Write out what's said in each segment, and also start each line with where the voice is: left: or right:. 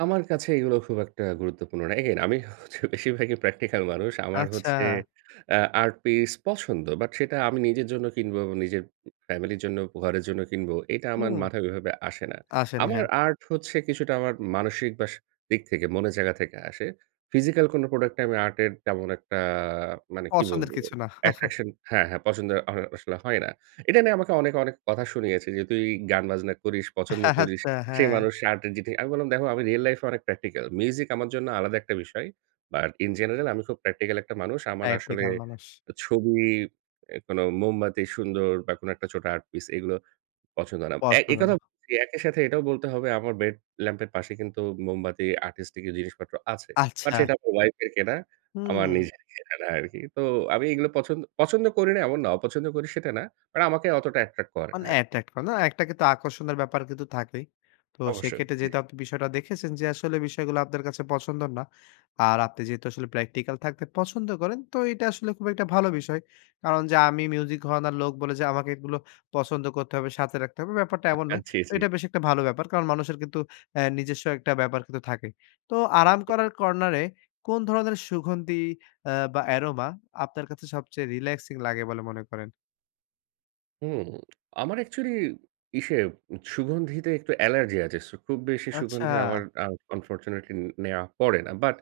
right: আমার কাছে এগুলো খুব একটা গুরুত্বপূর্ণ নয়। এগেইন আমি হচ্ছে বেশিরভাগই প্র্যাকটিক্যাল মানুষ। আমার হচ্ছে
left: আচ্ছা।
right: আ আর্ট পিস পছন্দ, বাট সেটা আমি নিজের জন্য কিনবো, নিজের ফ্যামিলির জন্য, উপ ঘরের জন্য কিনব। এটা আমার
left: হুম।
right: মাথায় ওইভাবে আসে না।
left: আসে না,
right: আমার
left: হ্যাঁ।
right: আর্ট হচ্ছে কিছুটা আমার মানসিক বা সা দিক থেকে, মনের জায়গা থেকে আসে। ফিজিক্যাল কোনো প্রোডাক্টে আমি আর্টের তেমন একটা মানে কি
left: পছন্দের
right: বলবো,
left: কিছু না।
right: অ্যাট্রাকশন হ্যাঁ, হ্যাঁ, পছন্দ হয় আসলে হয় না। এটা নিয়ে আমাকে অনেকে, অনেক, কথা শুনিয়েছে যে, তুই গানবাজনা করিস, পছন্দ করিস।
left: আচ্ছা,
right: সেই
left: হ্যাঁ।
right: মানুষ [unintelligible] আমি বললাম, দেখো, আমি রিয়েল লাইফে অনেক প্র্যাকটিক্যাল। মিউজিক আমার জন্য আলাদা একটা বিষয়। but in general আমি খুব প্র্যাকটিক্যাল একটা মানুষ। আমার আসলে
left: প্র্যাকটিকাল মানুষ।
right: ছবি, অ্যা কোনো মোমবাতি সুন্দর, বা কোনো একটা ছোট আর্ট পিস এগুলো পছন্দ না,
left: পথ
right: অ্যা এ
left: ভুলানো।
right: কথাও জি একই সাথে এটাও বলতে হবে, আমার বেড ল্যাম্পের পাশে কিন্তু মোমবাতি, আর্টিস্টিকের জিনিসপত্র আছে। বাট
left: আচ্ছা।
right: সেটা আমার ওয়াইফের কেনা, আমার
left: হু।
right: নিজের কেনা না আরকি। তো আমি এগুলো পছন্দ, পছন্দ, করি না, এমন না। অপছন্দ করি, সেটা না। বাট আমাকে অতটা অ্যাট্রাক্ট করে না
left: মানে
right: আরকি।
left: অ্যাট্রাক্ট করে না একটা কিন্তু আকর্ষণের ব্যাপার কিন্তু থাকেই। তো,
right: অবশ্যই,
left: সেক্ষেত্রে
right: জি।
left: যেহেতু আপনি বিষয়টি দেখেছেন যে আসলে বিষয়গুলো আপনার কাছে পছন্দ না, আর আপনি যেহেতু আসলে প্র্যাকটিক্যাল থাকতে পছন্দ করেন, তো এটা আসলে খুব একটা ভালো বিষয়। কারণ যে, আমি মিউজিক ধরণের লোক বলে যে আমাকে এগুলো পছন্দ করতে হবে বা সাথে রাখতে হবে, ব্যাপারটা এমন
right: আ
left: নয়।
right: জি, জি।
left: এটা বেশ একটা ভালো ব্যাপার, কারণ মানুষের কিন্তু অ্যা নিজস্ব একটা ব্যাপার কিন্তু থাকেই। তো, আরাম
right: হু।
left: করার কর্নারে কোন ধরনের সুগন্ধি আ বা অ্যারোমা আপনার কাছে সবচেয়ে রিল্যাক্সিং লাগে বলে মনে করেন?
right: হুম, আমার অ্যাকচুয়ালি ইসে সুগন্ধিতে একটু অ্যালার্জি আছে। ছু খুব বেশি সুগন্ধি
left: আচ্ছা।
right: আমার, আ আনফরচুনেটলি, নেওয়া পড়ে না। বাট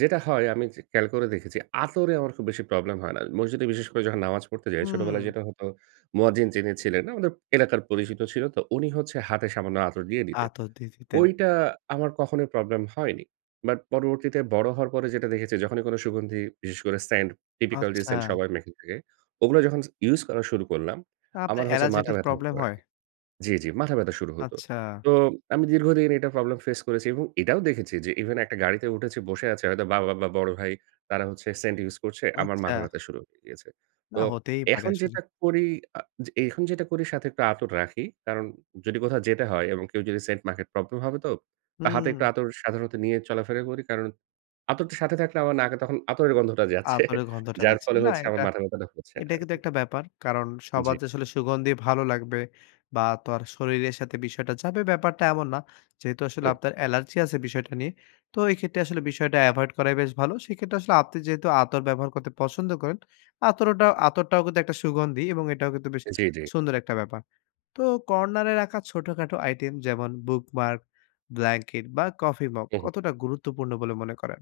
right: যেটা হয়, আমি খেয়াল যে করে দেখেছি, আতরে আমার খুব বেশি প্রবলেম হয় না। মসজিদে, বিশেষ করে যখন নামাজ পড়তে যাই,
left: হুম।
right: ছোটবেলায় যেটা হতো, মুয়াজ্জিন যিনি ছিলেন না, উনি [unintelligible] এলাকার পরিচিত ছিল তো, উনি হচ্ছে হাতে সামান্য আতর দিয়ে দিতেন।
left: আতর দিয়ে দিতেন।
right: ওইটা আমার কখনোই প্রবলেম হয়নি। বাট পরবর্তীতে বড় হওয়ার পরে যেটা দেখেছি, যখনই কোনো সুগন্ধি, বিশেষ করে সেন্ট, টিপিক্যাল সেন্ট
left: আচ্ছা।
right: সবাই মেখে থাকে, ওগুলা যখন ইউজ করা শুরু করলাম,
left: তা আপনার
right: আমার হচ্ছে
left: অ্যালার্জেটিক
right: মাথাব্যথা হতো
left: প্রবলেম
right: আর
left: হয়?
right: জি, জি, মাথাব্যথা শুরু হতো।
left: আচ্ছা।
right: তো আমি দীর্ঘদিন এটা প্রবলেম ফেস করেছি। এবং এটাও দেখেছি যে, ইভেন একটা গাড়িতে উঠেছি, বসে আছে। হয়তো বা বা বা বড় ভাই, তারা হচ্ছে সেন্ট ইউজ করছে। আমার
left: আচ্ছা।
right: মাথাব্যথা শুরু হয়ে গিয়েছে।
left: না,
right: তো
left: হতেই পারে
right: এখন
left: আসলে।
right: যেটা করি, আ যে এখন যেটা করি সাথে একটু আতর রাখি। কারণ যদি কোথাও যেতে হয়, এবং কেউ যদি সেন্ট মাখে, প্রবলেম হবে তো, হাতে একটু
left: হু।
right: আতর সাধারণত নিয়ে চলাফেরা করি। কারণ আতরটা সাথে থাকলে আমার নাকে তখন আতরের গন্ধটা যাচ্ছে।
left: আতরের গন্ধটা
right: যার
left: যাচ্ছে
right: ফলে
left: না। না,
right: হচ্ছে, আমার
left: এটা
right: মাথাব্যথাটা হচ্ছে না
left: এটা কিন্তু
right: আরকি।
left: একটা ব্যাপার। কারণ, সবার
right: জি।
left: যে আসলে সুগন্ধি ভালো লাগবে। বা তো আর শরীরের সাথে বিষয়টা যাবে, ব্যাপারটা এমন না। যেহেতু আসলে
right: উম
left: আপনার এলার্জি আছে বিষয়টা নিয়ে, তো এই ক্ষেত্রে আসলে বিষয়টা এভয়েড করাই বেশ ভালো। সে ক্ষেত্রে আসলে আপনি যেহেতু আতর ব্যবহার করতে পছন্দ করেন, আতরোটা আতরটাও কিন্তু একটা সুগন্ধি এবং এটাও কিন্তু বেশ
right: জি, জি।
left: সুন্দর একটা ব্যাপার। তো, কর্নারে রাখা ছোটখাটো আইটেম, যেমন, বুক মার্ক, ব্ল্যাঙ্কেট বা কফি মগ,
right: উঁ হু।
left: কতটা গুরুত্বপূর্ণ বলে মনে করেন?